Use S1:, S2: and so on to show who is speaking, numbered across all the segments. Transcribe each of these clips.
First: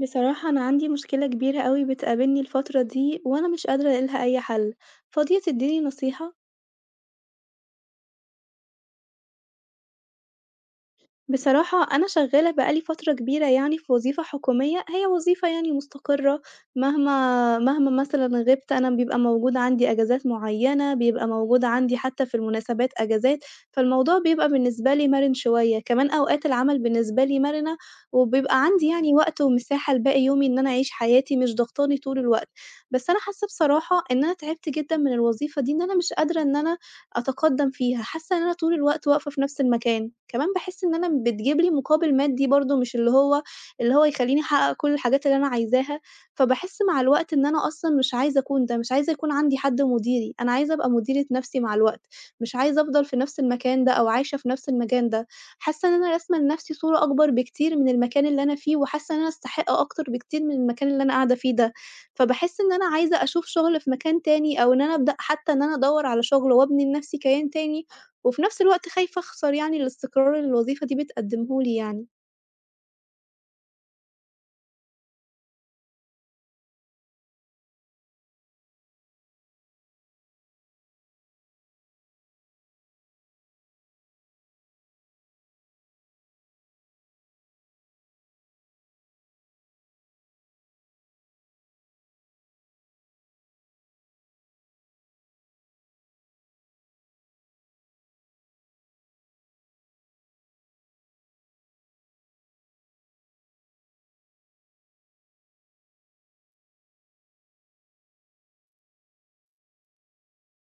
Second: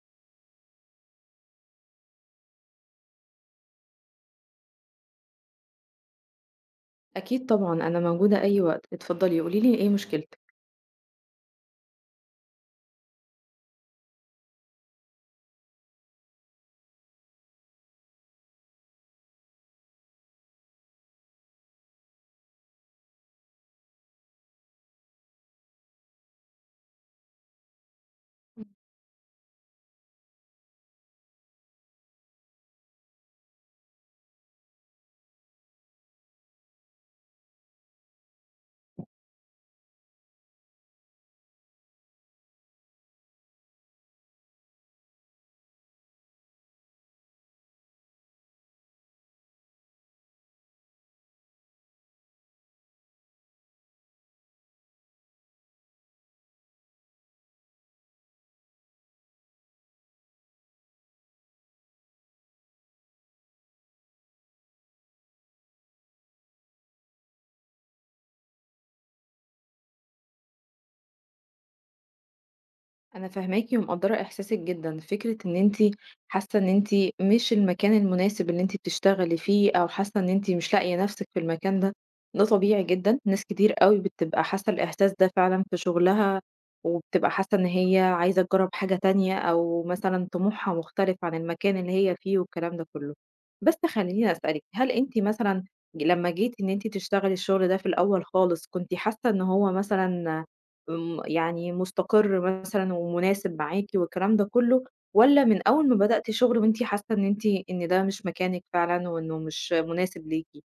S1: بصراحة أنا عندي مشكلة كبيرة أوي بتقابلني الفترة دي وأنا مش قادرة ألاقيلها أي حل، فاضية تديني نصيحة؟
S2: أكيد طبعًا أنا موجودة أي وقت، اتفضلي قولي لي إيه مشكلتِك؟
S1: بصراحة أنا شغّالة بقى لي فترة كبيرة يعني في وظيفة حكومية، هي وظيفة يعني مستقرة، مهما مثلًا غِبت أنا بيبقى موجود عندي أجازات معيّنة، بيبقى موجود عندي حتى في المناسبات أجازات، فالموضوع بيبقى بالنسبة لي مَرِن شوية، كمان أوقات العمل بالنسبة لي مَرِنة، وبيبقى عندي يعني وقت ومساحة لباقي يومي إن أنا أعيش حياتي، مش ضاغطاني طول الوقت. بس أنا حاسة بصراحة إن أنا تعبت جدًا من الوظيفة دي، إن أنا مش قادرة إن أنا أتقدّم فيها، حاسة إن أنا طول الوقت واقفة في نفس المكان، كمان باحس إن أنا بتجيب لي مقابل مادي برضه مش اللي هو يخلّيني أحقق كل الحاجات اللي أنا عايزاها، فباحس مع الوقت إن أنا أصلًا مش عايزة أكون ده، مش عايزة يكون عندي حد مديري، أنا عايزة أبقى مديرة نفسي مع الوقت، مش عايزة أفضل في نفس المكان ده أو عايشة في نفس المكان ده، حاسة إن أنا راسمة لنفسي صورة أكبر بكتير من المكان اللي أنا فيه، وحاسة إن أنا أستحق أكتر بكتير من المكان اللي أنا قاعدة فيه ده. فباحس إن أنا عايزة أشوف شغل في مكان تاني أو إن أنا أبدأ حتى إن أنا أدوّر على شغل وأبني لنفسي كيان تاني، وفي نفس الوقت خايفة أخسر يعني الاستقرار اللي الوظيفة دي بتقدمه لي يعني.
S2: انا فاهماكِ ومقدّرة احساسِك جدًا، فكرة إن أنتِ حاسة إن أنتِ مش المكان المناسب اللي أنتِ بتشتغلي فيه، أو حاسة إن أنتِ مش لاقية نفسِك في المكان ده، ده طبيعي جدًا، ناس كتير أوي بتبقى حاسة الإحساس ده فعلًا في شغلها، وبتبقى حاسة إن هي عايزة تجرّب حاجة تانية، أو مثلًا طموحها مختلف عن المكان اللي هي فيه والكلام ده كله. بس خلّيني أسألِك، هل أنتِ مثلًا لمّا جيتِ إن أنتِ تشتغلي الشغل ده في الأول خالص، كنتِ حاسة إن هو مثلًا يعني مستقر مثلًا ومناسب معاكِ والكلام ده كلّه، والّا من أول ما بدأتِ شغل وأنتِ حاسة إن أنتِ إن ده مش مكانِك فعلًا وإنه مش مناسب ليكِ؟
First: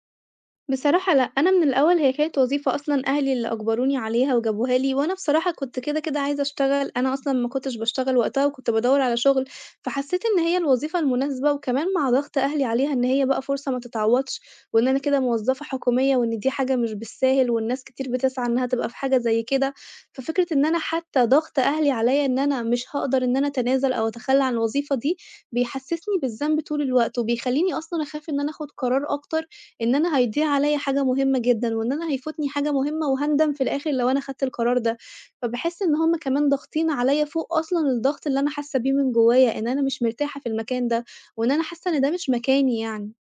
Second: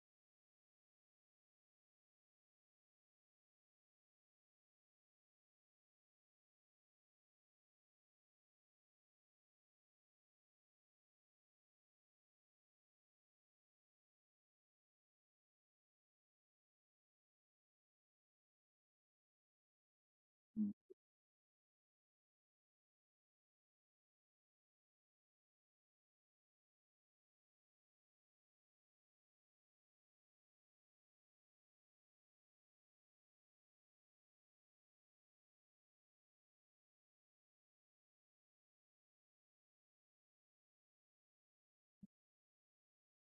S1: بصراحة لأ، أنا من الأول هي كانت وظيفة أصلًا أهلي اللي أجبروني عليها وجابوها لي، وأنا بصراحة كنت كده عايزة أشتغل، أنا أصلًا ما كنتش باشتغل وقتها وكنت بادوّر على شغل، فحسيت إن هي الوظيفة المناسبة وكمان مع ضغط أهلي عليها إن هي بقى فرصة ما تتعوّضش، وإن أنا كده موظفة حكومية وإن دي حاجة مش بالساهل والناس كتير بتسعى إنها تبقى في حاجة زي كده، ففكرة إن أنا حتى ضغط أهلي عليا إن أنا مش هاقدر إن أنا أتنازل أو أتخلى عن الوظيفة دي، بيحسسني بالذنب طول الوقت وبيخلّيني أصلًا أخاف إن أنا آخُد قرار أكتر إن أنا هيضيع عليّا حاجة مهمة جدًا، وإن أنا هيفوتني حاجة مهمة وهاندم في الآخر لو أنا خدت القرار ده، فباحس إن هُم كمان ضاغطين عليّا فوق أصلًا الضغط اللي أنا حاسة بيه من جوايا، إن أنا مش مرتاحة في المكان ده، وإن أنا حاسة إن ده مش مكاني يعني.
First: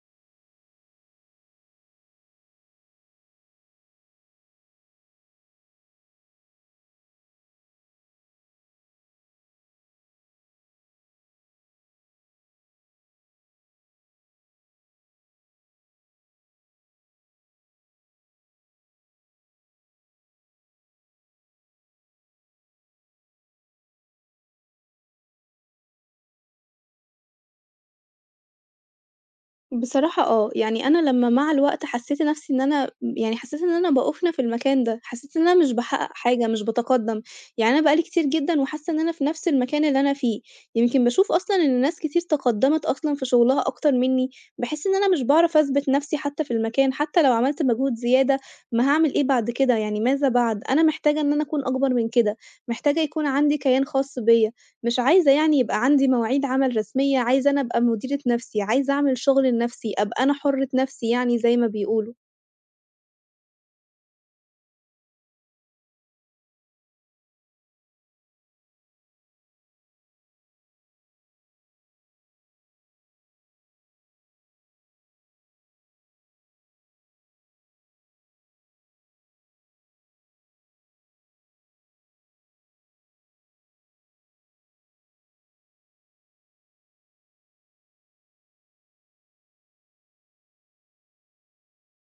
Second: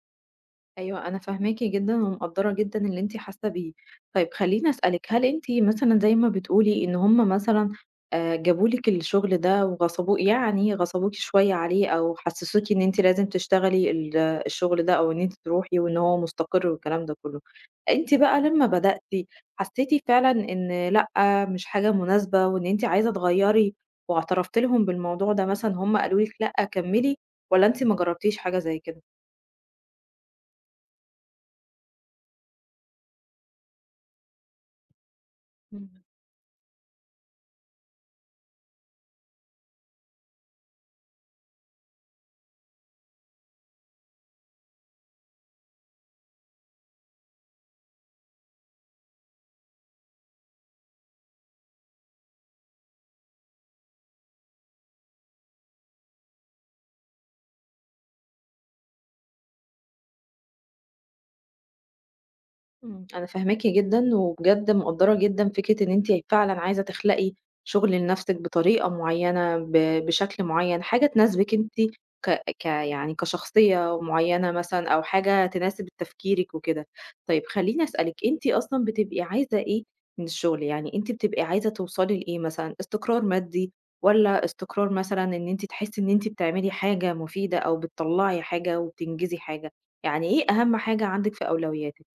S2: أيوه، أنا فاهماكِ جدًا ومقدّرة جدًا اللي أنتِ حاسة بيه. طيب خلّيني أسألِك، هل أنتِ مثلًا زي ما بتقولي إن هم مثلًا جابوا لِك الشغل ده وغصبو يعني غصبوكِ شوية عليه أو حسّسوكِ إن أنتِ لازم تشتغلي الشغل ده أو إن أنتِ تروحي وإن هو مستقر والكلام ده كُلّه. أنتِ بقى لمّا بدأتِ حسّيتِ فعلًا إن لأ، مش حاجة مناسبة وإن أنتِ عايزة تغيّري واعترفتِ لهم بالموضوع ده مثلًا هم قالوا لِك لأ كمّلي والّا أنتِ ما جرّبتيش حاجة زي كده؟
S1: بصراحة آه، يعني أنا لمّا مع الوقت حسّيت نَفْسي إن أنا م يعني حسّيت إن أنا باقُفنا في المكان ده، حسّيت إن أنا مش
S2: إمم.
S1: باحقّق حاجة، مش باتقدّم، يعني أنا بقى لي كتير جدًا وحاسّة إن أنا في نَفْس المكان اللي أنا فيه، يمكن باشوف أصلًا إن ناس كتير تقدّمت أصلًا في شُغلها أكتر منّي، باحس إن أنا مش باعرف أثبِت نَفْسي حتى في المكان، حتى لو عملت مجهود زيادة ما هاعمل إيه بعد كده، يعني ماذا بعد؟ أنا محتاجة إن أنا أكون أكبر من كده، محتاجة يكون عندي كيان خاص بيّا. مش عايزة يعني يبقى عندي مواعيد عمل رسمية، عايزة أنا أبقى مديرة نَفْسي، عايزة أعمل شغل لنَفْسي، أبقى أنا حُرّة نَفْسي يعني زي ما بيقولوا.
S2: إمم، أنا فاهماكِ جدًا، وبجد مقدّرة جدًا فكرة إن أنتِ فعلًا عايزة تخلقي شغل لنفسِك بطريقة معيّنة، بشكل معيّن، حاجة تناسبِك أنتِ ك ك يعني كشخصية معيّنة مثلًا أو حاجة تناسب تفكيرِك وكده. طيب خلّيني أسألِك، أنتِ أصلًا بتبقي عايزة إيه من الشغل؟ يعني أنتِ بتبقي عايزة توصلي لإيه مثلًا، استقرار مادي والّا استقرار مثلًا إن أنتِ تحسّي إن أنتِ بتعملي حاجة مفيدة أو بتطلّعي حاجة وبتنجزي حاجة؟ يعني إيه أهم حاجة عندِك في أولوياتِك؟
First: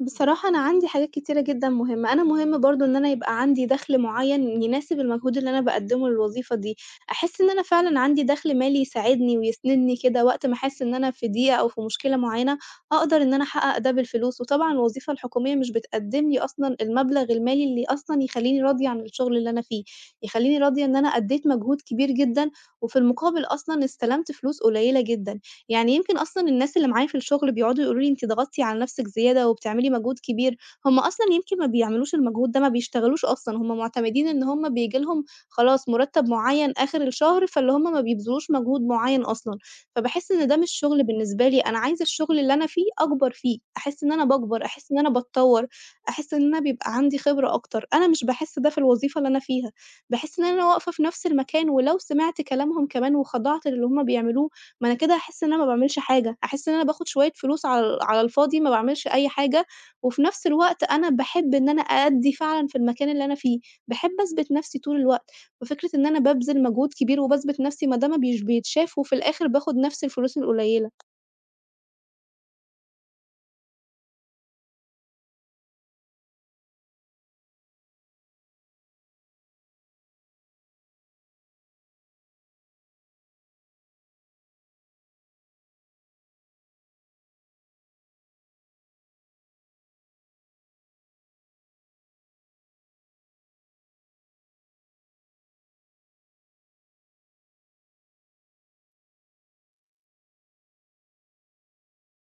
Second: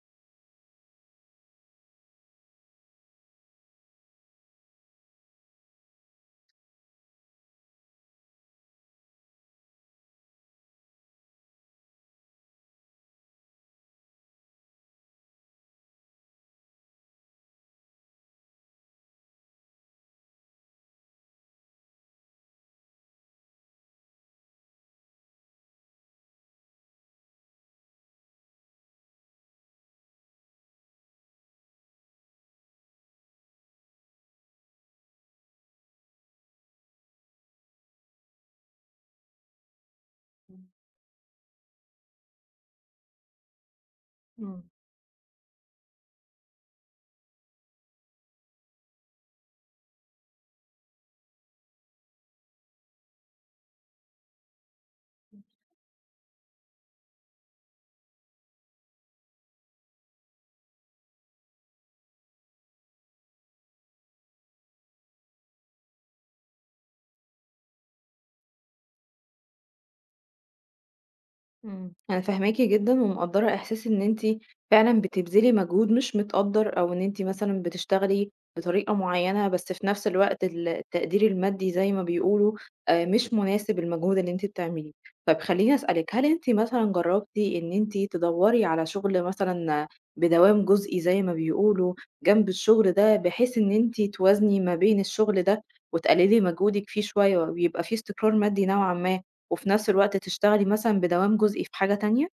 S1: بصراحة أنا عندي حاجات كتيرة جدًا مهمة، أنا مهم برضه إن أنا يبقى عندي دخل معيّن يناسب المجهود اللي أنا باقدّمه للوظيفة دي، أحس إن أنا فعلًا عندي دخل مالي يساعدني ويسندني كده وقت ما أحس إن أنا في ضيقة أو في مشكلة معيّنة، أقدر إن أنا أحقق ده بالفلوس، وطبعًا الوظيفة الحكومية مش بتقدّم لي أصلًا المبلغ المالي اللي أصلًا يخلّيني راضية عن الشغل اللي أنا فيه، يخلّيني راضية إن أنا أدّيت مجهود كبير جدًا، وفي المقابل أصلًا استلمت فلوس قليلة جدًا. يعني يمكن أصلًا الناس اللي معايا في الشغل بيقعدوا يقولوا لي: "أنتِ ضغطتِ على نفسِك زيادة وبتعملي مجهود كبير." هم أصلًا يمكن ما بيعملوش المجهود ده، ما بيشتغلوش أصلًا، هم معتمدين إن هم بييجي لهم خلاص مرتب معين آخر الشهر، فاللي هم ما بيبذلوش مجهود معين أصلًا. فباحس إن ده مش شغل بالنسبة لي، أنا عايزة الشغل اللي أنا فيه أكبر فيه، أحس إن أنا
S2: إمم،
S1: باكبر، أحس إن أنا باتطور، أحس إن أنا بيبقى عندي خبرة أكتر. أنا مش باحس ده في الوظيفة اللي أنا فيها، باحس إن أنا واقفة في نفس المكان، ولو سمعت كلامهم كمان وخضعت للي هم بيعملوه، ما أنا كده هاحس إن أنا ما باعملش حاجة، هاحس إن أنا باخد شوية فلوس على على الفاضي ما باعملش أي حاجة، وفي نفس الوقت أنا باحب إن أنا أأدّي فعلًا في المكان اللي أنا فيه، باحب أثبت نفسي طول الوقت، ففكرة إن أنا بابذل مجهود كبير وباثبت نفسي ما ده ما بيش بيتشاف وفي الآخر باخد نفس الفلوس القليلة.
S2: إمم، أنا فاهماكِ جدًا ومقدّرة إحساس إن أنتِ فعلًا بتبذلي مجهود مش متقدّر، أو إن أنتِ مثلًا بتشتغلي بطريقة معيّنة، بس في نفس الوقت التقدير المادي زي ما بيقولوا، مش مناسب المجهود اللي أنتِ بتعمليه. طَب خلّيني أسألِك، هل أنتِ مثلًا جرّبتِ إن أنتِ تدوّري على شغل مثلًا بدوام جزئي زي ما بيقولوا جنب الشغل ده، بحيث إن أنتِ توازني ما بين الشغل ده وتقللي مجهودِك فيه شوية ويبقى في استقرار مادي نوعًا ما؟ وفي نفس الوقت تشتغلي مثلًا بدوام جزئي في حاجة تانية؟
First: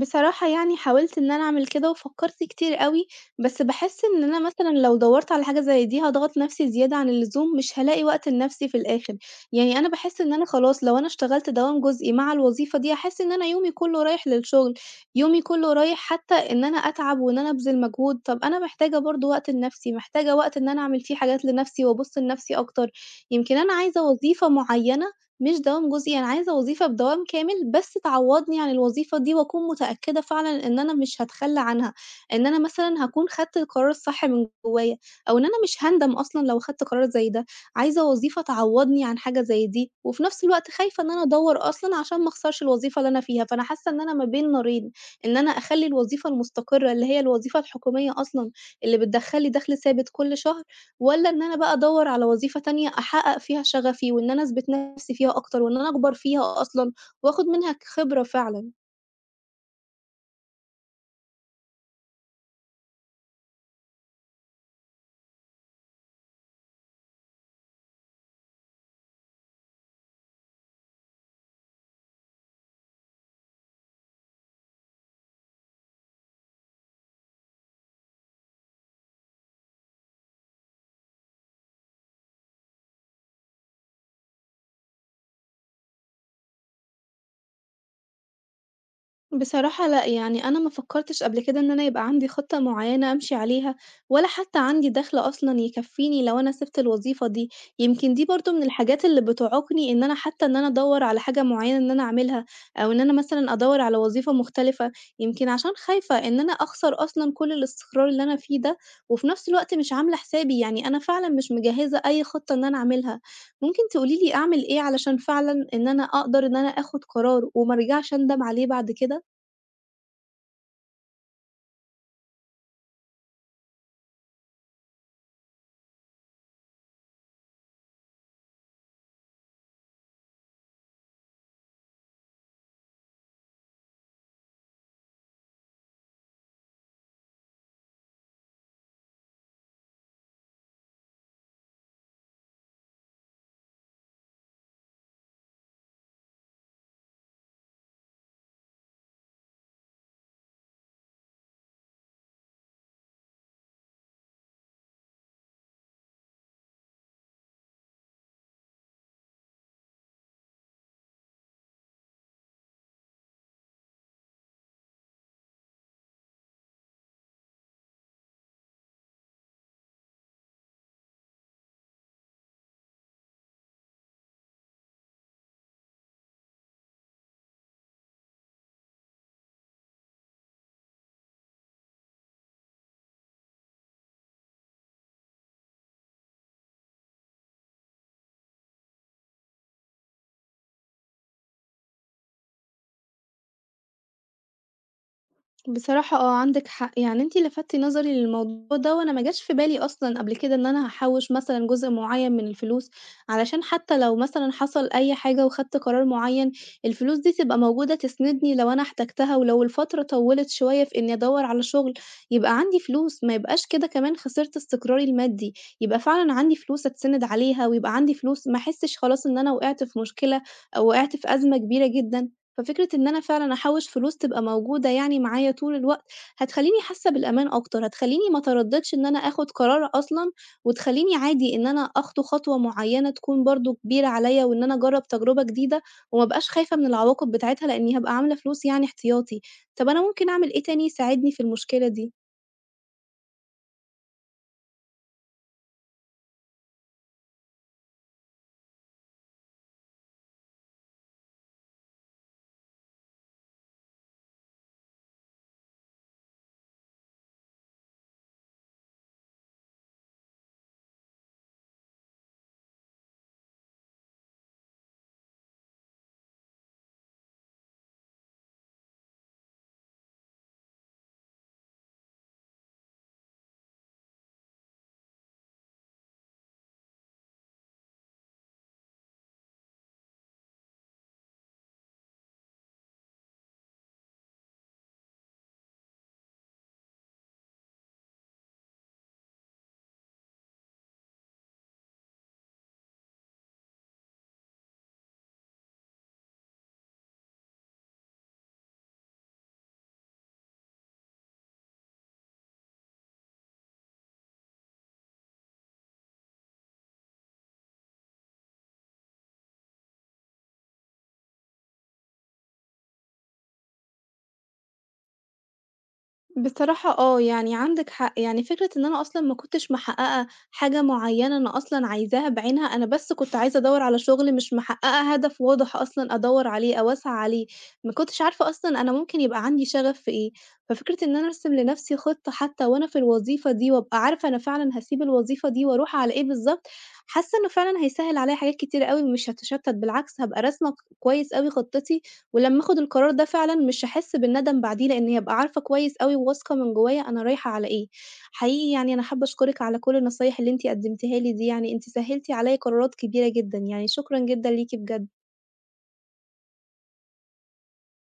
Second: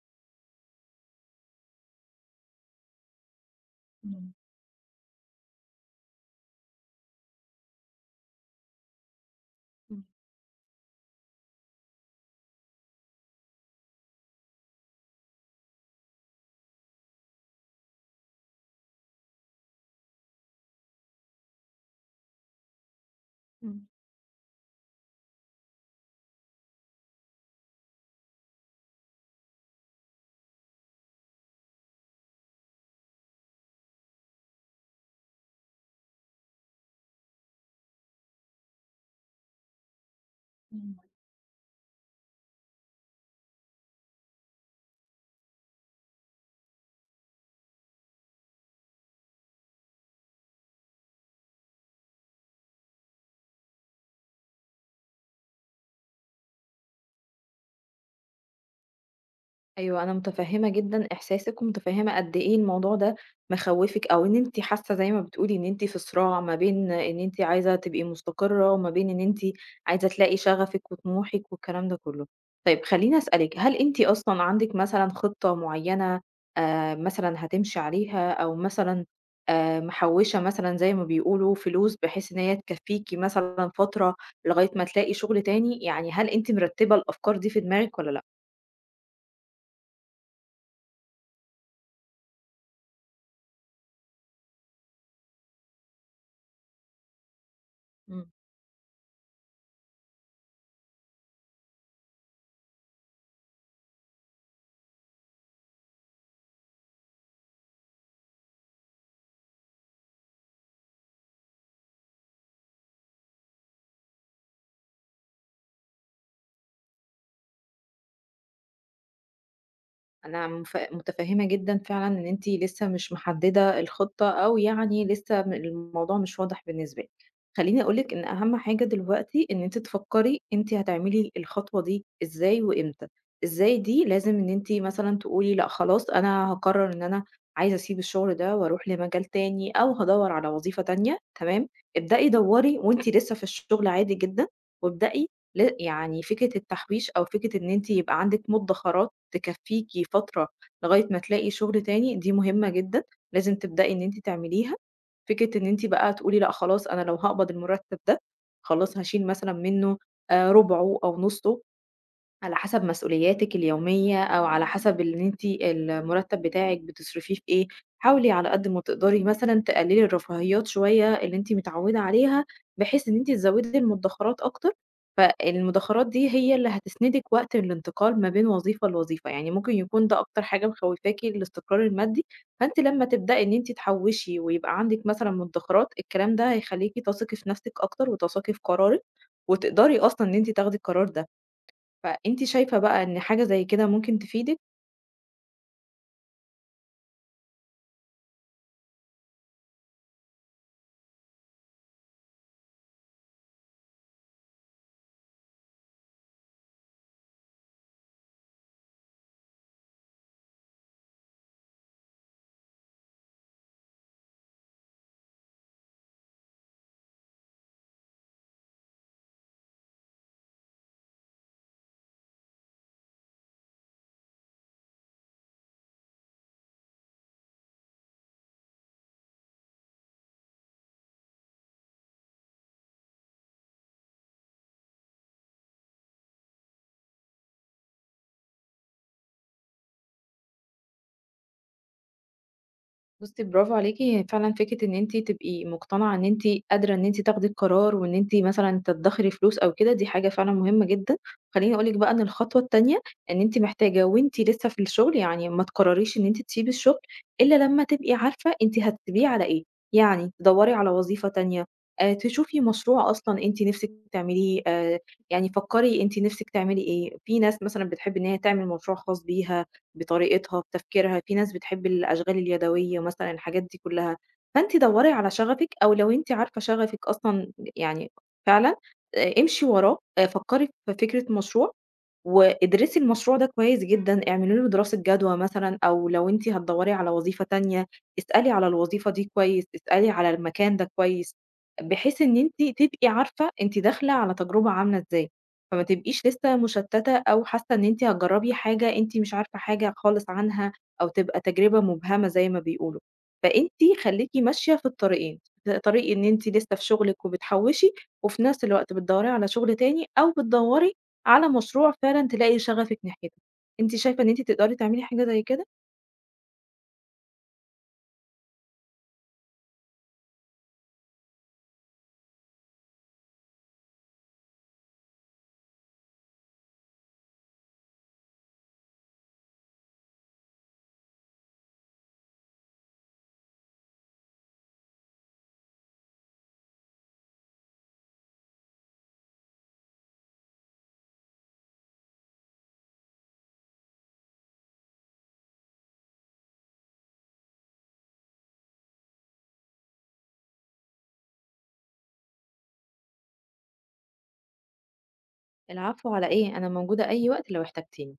S1: بصراحة يعني حاولت إن أنا أعمل كده وفكّرت كتير أوي، بس باحس إن
S2: إمم،
S1: أنا مثلًا لو دوّرت على حاجة زي دي هاضغط نَفْسي زيادة عن اللزوم، مش هالاقي وقت لنَفْسي في الآخر، يعني أنا
S2: إمم،
S1: باحس إن أنا خلاص لو أنا اشتغلت دوام جزئي مع الوظيفة دي، هاحس إن أنا يومي كُلّه رايح للشغل، يومي كُلّه رايح حتى إن أنا أتعب وإن أنا أبذل مجهود، طَب أنا محتاجة برضه وقت لنَفْسي، محتاجة وقت إن أنا أعمل فيه حاجات لنَفْسي وأبُص لنَفْسي أكتر، يمكن أنا
S2: إمم،
S1: عايزة وظيفة معيّنة مش دوام جزئي، أنا عايزة وظيفة بدوام كامل، بس تعوّضني عن الوظيفة دي وأكون متأكدة فعلًا إن أنا مش هاتخلّى عنها، إن أنا مثلًا هاكون خدت القرار الصح من جوّايا، أو إن أنا مش هاندم أصلًا لو خدت قرار زي ده، عايزة وظيفة تعوّضني عن حاجة زي دي، وفي نفس الوقت
S2: إمم.
S1: خايفة إن أنا أدوّر أصلًا عشان ما أخسرش الوظيفة اللي أنا فيها، فأنا حاسة إن أنا ما بين نارين، إن أنا أخلّي الوظيفة المستقرة اللي هي الوظيفة الحكومية أصلًا اللي بتدخّل لي دخل ثابت كل شهر، والّا إن أنا بقى أدوّر على وظيفة تانية أحقق فيها شغفي، وإن أنا أثبت نفسي فيها أكتر، وإن أنا أكبر فيها أصلًا، وآخد منها خبرة فعلًا؟
S2: أيوه، أنا متفهّمة جدًا إحساسِك ومتفهّمة قد إيه الموضوع ده مخوّفِك أو إن أنتِ حاسة زي ما بتقولي إن أنتِ في صراع ما بين إن أنتِ عايزة تبقي مستقرة وما بين إن أنتِ عايزة تلاقي شغفِك وطموحِك والكلام ده كُلّه. طيب خلّيني أسألِك، هل أنتِ أصلًا عندِك مثلًا خطة معيّنة مثلًا هتمشي عليها أو مثلًا محوّشة مثلًا زي ما بيقولوا فلوس بحيث إن هي تكفّيكِ مثلًا فترة لغاية ما تلاقي شغل تاني؟ يعني هل أنتِ مرتّبة الأفكار دي في دماغِك والّا لأ؟
S1: بصراحة لأ، يعني أنا ما فكّرتش قبل كده إن أنا يبقى عندي خطة معيّنة أمشي عليها، ولا حتى عندي دخْل أصلًا يكفّيني لو أنا سِبت الوظيفة دي، يمكن دي
S2: إمم.
S1: برضه من الحاجات اللي بتعيقني إن أنا حتى إن أنا أدوّر على حاجة معيّنة إن أنا أعملها، أو إن أنا مثلًا أدوّر على وظيفة مختلفة، يمكن عشان خايفة إن أنا أخسر أصلًا كلّ الاستقرار اللي أنا فيه ده، وفي نفْس الوقت مش عاملة حسابي، يعني أنا فعلًا مش مجهّزة أي خطة إن أنا أعملها، ممكن تقولي لي أعمل إيه علشان فعلًا إن أنا أقدر إن أنا آخُد قرار وما أرجعش أندم عليه بعد كده؟
S2: أنا متفهمة جدًا فعلًا إن أنتِ لسه مش محددة الخطة، أو يعني لسه الموضوع مش واضح بالنسبة لِك. خلّيني أقول لِك إن أهم حاجة دلوقتي إن أنتِ تفكّري أنتِ هتعملي الخطوة دي إزاي وإمتى. إزاي دي لازم إن أنتِ مثلًا تقولي لأ خلاص أنا هاقرر إن أنا عايزة أسيب الشغل ده وأروح لمجال تاني، أو هادوّر على وظيفة تانية، تمام؟ ابدئي دوّري وأنتِ لسه في الشغل عادي جدًا، وابدئي يعني فكرة التحويش أو فكرة إن أنتِ يبقى عندِك مدخرات تكفّيكِ فترة لغاية ما تلاقي شغل تاني، دي مهمة جدًا، لازم تبدئي إن أنتِ تعمليها. فكرة إن أنتِ بقى تقولي لأ خلاص أنا لو هاقبض المرتب ده، خلاص هاشيل مثلًا منه ربعه أو نُصّه. على حسب مسؤولياتِك اليومية أو على حسب إن أنتِ المرتب بتاعِك بتصرفيه في إيه، حاولي على قد ما تقدري مثلًا تقللي الرفاهيات شوية اللي أنتِ متعودة عليها، بحيث إن أنتِ تزودي المدخرات أكتر، فالمدخرات دي هي اللي هتسندِك وقت الانتقال ما بين وظيفة لوظيفة، يعني ممكن يكون ده أكتر حاجة مخوفاكِ الاستقرار المادي، فأنتِ لمّا تبدئي إن أنتِ تحوشي ويبقى عندِك مثلًا مدخرات، الكلام ده هيخليكِ تثقي في نفسِك أكتر وتثقي في قرارِك، وتقدري أصلًا إن أنتِ تاخدي القرار ده. فأنتِ شايفة بقى إن حاجة زي كده ممكن تفيدِك؟
S1: بصراحة آه، عندِك حق، يعني أنتِ لفتتِ نظري للموضوع ده وأنا ما جاش في بالي أصلًا قبل كده إن أنا هاحوّش مثلًا جزء معيّن من الفلوس، علشان حتى لو مثلًا حصل أي حاجة وخدت قرار معيّن، الفلوس دي تبقى موجودة تسندني لو أنا احتجتها، ولو الفترة طوّلت شوية في إني أدوّر على شغل، يبقى عندي فلوس، ما يبقاش كده كمان خسرت استقراري المادي، يبقى فعلًا عندي فلوس أتسند عليها، ويبقى عندي فلوس ما أحسش خلاص إن أنا وقعت في مشكلة أو وقعت في أزمة كبيرة جدًا. ففكرة إن أنا فعلًا أحوّش فلوس تبقى موجودة يعني معايا طول الوقت، هتخلّيني حاسة بالأمان أكتر، هتخلّيني ما أتردّدش إن أنا آخُد قرار أصلًا، وتخلّيني عادي إن أنا أخطو خطوة معيّنة تكون برضه كبيرة عليّا، وإن أنا أجرّب تجربة جديدة، وما أبقاش خايفة من العواقب بتاعتها، لإنّي هابقى عاملة فلوس يعني احتياطي. طَب أنا ممكن أعمل إيه تاني يساعدني في المشكلة دي؟
S2: بُصي برافو عليكِ، هي فعلًا فكرة إن أنتِ تبقي مقتنعة إن أنتِ قادرة إن أنتِ تاخدي القرار وإن أنتِ مثلًا تدّخري فلوس أو كده، دي حاجة فعلًا مهمة جدًا. خلّيني أقول لِك بقى إن الخطوة التانية، إن أنتِ محتاجة وأنتِ لسه في الشغل، يعني ما تقرريش إن أنتِ تسيبي الشغل إلا لمّا تبقي عارفة أنتِ هتسيبيه على إيه، يعني تدوّري على وظيفة تانية، تشوفي مشروع أصلًا أنتِ نِفسِك تعمليه، يعني فكّري أنتِ نِفسِك تعملي إيه، في ناس مثلًا بتحب إن هي تعمل مشروع خاص بيها، بطريقتها، بتفكيرها، في ناس بتحب الأشغال اليدوية مثلًا، الحاجات دي كلها. فأنتِ دوّري على شغفِك أو لو أنتِ عارفة شغفِك أصلًا يعني فعلًا، امشي وراه، فكّري في فكرة مشروع وادرسي المشروع ده كويس جدًا، اعملي له دراسة جدوى مثلًا، أو لو أنتِ هتدوّري على وظيفة تانية، اسألي على الوظيفة دي كويس، اسألي على المكان ده كويس، بحيث إن أنتِ تبقي عارفة أنتِ داخلة على تجربة عاملة إزاي، فما تبقيش لسه مشتتة أو حاسة إن أنتِ هتجربي حاجة أنتِ مش عارفة حاجة خالص عنها، أو تبقى تجربة مبهمة زي ما بيقولوا، فأنتِ خليكِ ماشية في الطريقين، طريق إن أنتِ لسه في شغلِك وبتحوّشي، وفي نفس الوقت بتدوّري على شغل تاني، أو بتدوّري على مشروع فعلًا تلاقي شغفِك ناحيته. أنتِ شايفة إن أنتِ تقدري تعملي حاجة زي كده؟
S1: بصراحة آه، يعني عندِك حق، يعني فكرة إن أنا أصلًا ما كنتش محققة حاجة معيّنة أنا أصلًا عايزاها بعينها، أنا بس كنت عايزة أدوّر على شغل مش محققة هدف واضح أصلًا أدوّر عليه أو أسعى عليه، ما كنتش عارفة أصلًا أنا ممكن يبقى عندي شغف في إيه، ففكرة إن أنا أرسم لنفسي خطة حتى وأنا في الوظيفة دي وأبقى عارفة أنا فعلًا هاسيب الوظيفة دي وأروح على إيه بالضبط، حاسة إنه فعلًا هيسهّل عليَّ حاجات كتيرة أوي ومش هاتشتت، بالعكس هابقى راسمة كويس أوي خطتي. ولمّا آخُد القرار ده فعلًا مش هاحس بالندم بعديه، لإنّي هابقى عارفة كويس أوي وواثقة من جوّايا أنا رايحة على إيه. حقيقي يعني أنا حابة أشكرِك على كل النصايح اللي أنتِ قدّمتيها لي دي، يعني أنتِ سهّلتِ عليّا قرارات كبيرة جدًا، يعني شكرًا جدًا ليكِ بجد.
S2: العفو على إيه، أنا موجودة أي وقت لو احتجتيني.